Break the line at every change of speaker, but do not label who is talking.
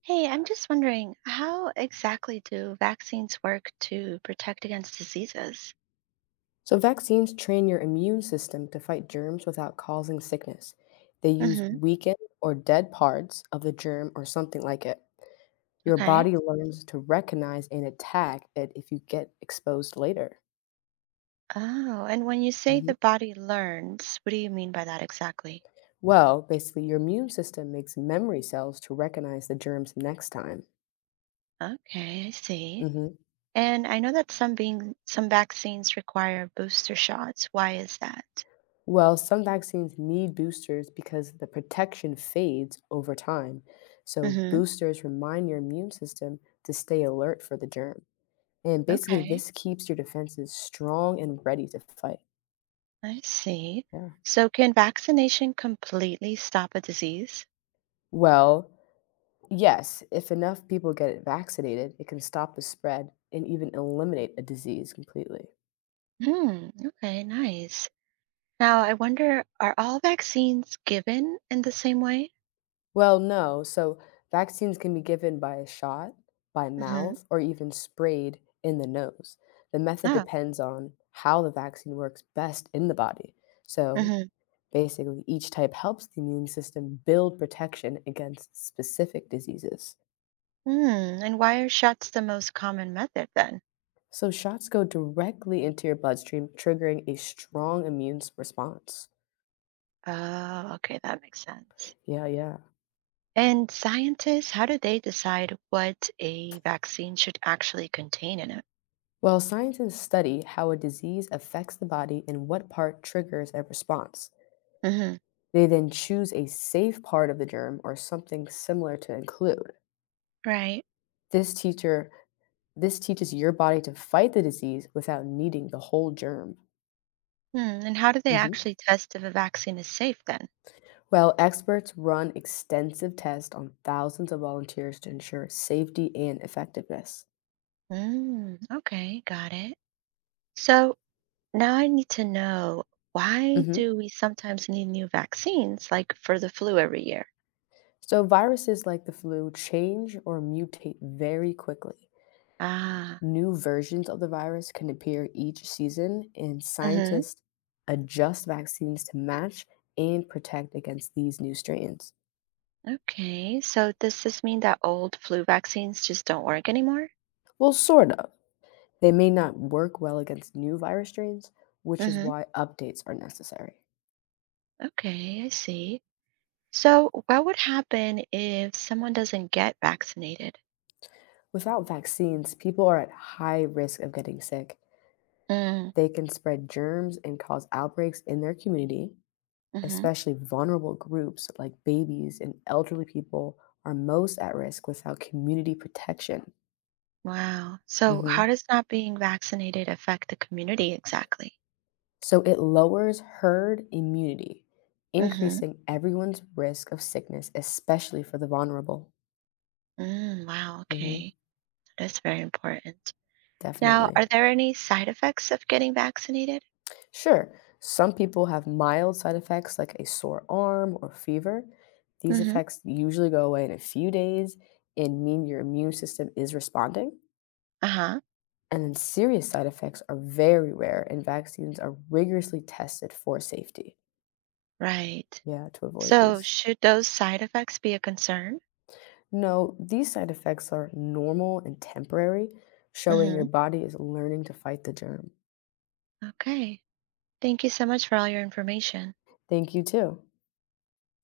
Hey, I'm just wondering, how exactly do vaccines work to protect against diseases?
So, vaccines train your immune system to fight germs without causing sickness. They use
Hmm.
weakened or dead parts of the germ or something like it. Your
Okay.
body learns to recognize and attack it if you get exposed later.
Oh, and when you say
Mhm.
the body learns, what do you mean by that exactly?
Well, basically, your immune system makes memory cells to recognize the germs next time.
Okay, I see.
Mhm.
And I know that some vaccines require booster shots. Why is that?
Well, some vaccines need boosters because the protection fades over time. So,
Hmm.
boosters remind your immune system to stay alert for the germ. And basically,
Okay,
this keeps your defenses strong and ready to fight.
I see.
Yeah.
So can vaccination completely stop a disease?
Well, yes, if enough people get vaccinated, it can stop the spread and even eliminate a disease completely.
Hmm, okay, nice. Now, I wonder, are all vaccines given in the same way?
Well, no. So, vaccines can be given by a shot, by
Mm-hmm.
mouth, or even sprayed in the nose. The method
Oh,
depends on how the vaccine works best in the body. So,
mm-hmm.
basically, each type helps the immune system build protection against specific diseases.
Mm. And why are shots the most common method then?
So shots go directly into your bloodstream, triggering a strong response.
Oh, okay, that makes sense.
Yeah, yeah.
And scientists, how do they decide what a vaccine should actually contain in it?
Well, scientists study how a disease affects the body and what part triggers a response.
Hmm.
They then choose a safe part of the germ or something similar to include.
Right.
This teacher this teaches your body to fight the disease without needing the whole germ.
Mm. And how do they
Mhm.
actually test if a vaccine is safe then?
Well, experts run extensive tests on thousands of volunteers to ensure safety and effectiveness.
Mm. Okay, got it. So now I need to know, why
Mhm.
do we sometimes need new vaccines, like for the flu every year?
So, viruses like the flu change or mutate very quickly.
Ah,
New versions of the virus can appear each season, and
hmm,
scientists adjust vaccines to match and protect against these new strains.
okay. So does this mean that old flu vaccines just don't work anymore?
Well, sort of. They may not work well against new virus strains, which is
Hmm.
why updates are necessary.
Okay, I see. So what would happen if someone doesn't get vaccinated?
Without vaccines, people are at high risk of getting sick. They can spread germs and cause outbreaks in their community.
Mm-hmm.
Especially vulnerable groups like babies and elderly people are most at risk without community protection.
Wow. So
Hmm.
how does not being vaccinated affect the community exactly?
So it lowers herd immunity,
Mm-hmm.
increasing everyone's risk of sickness, especially for the vulnerable.
Mm, wow,
Hmm.
okay. That's very important. Now,
Definitely.
are there any side effects of getting vaccinated?
Sure, some people have mild side effects like a sore arm or fever. These
Mm-hmm.
effects usually go away in a few days and mean your immune system is responding.
Uh-huh.
And then serious side effects are very rare, and vaccines are rigorously tested for safety.
Right.
Yeah, to avoid
So
these.
should those side effects be a concern?
No, these side effects are normal and temporary, showing your
Mm-hmm.
body is learning to fight the germ.
Okay. Thank you so much for all your information.
Thank you, too.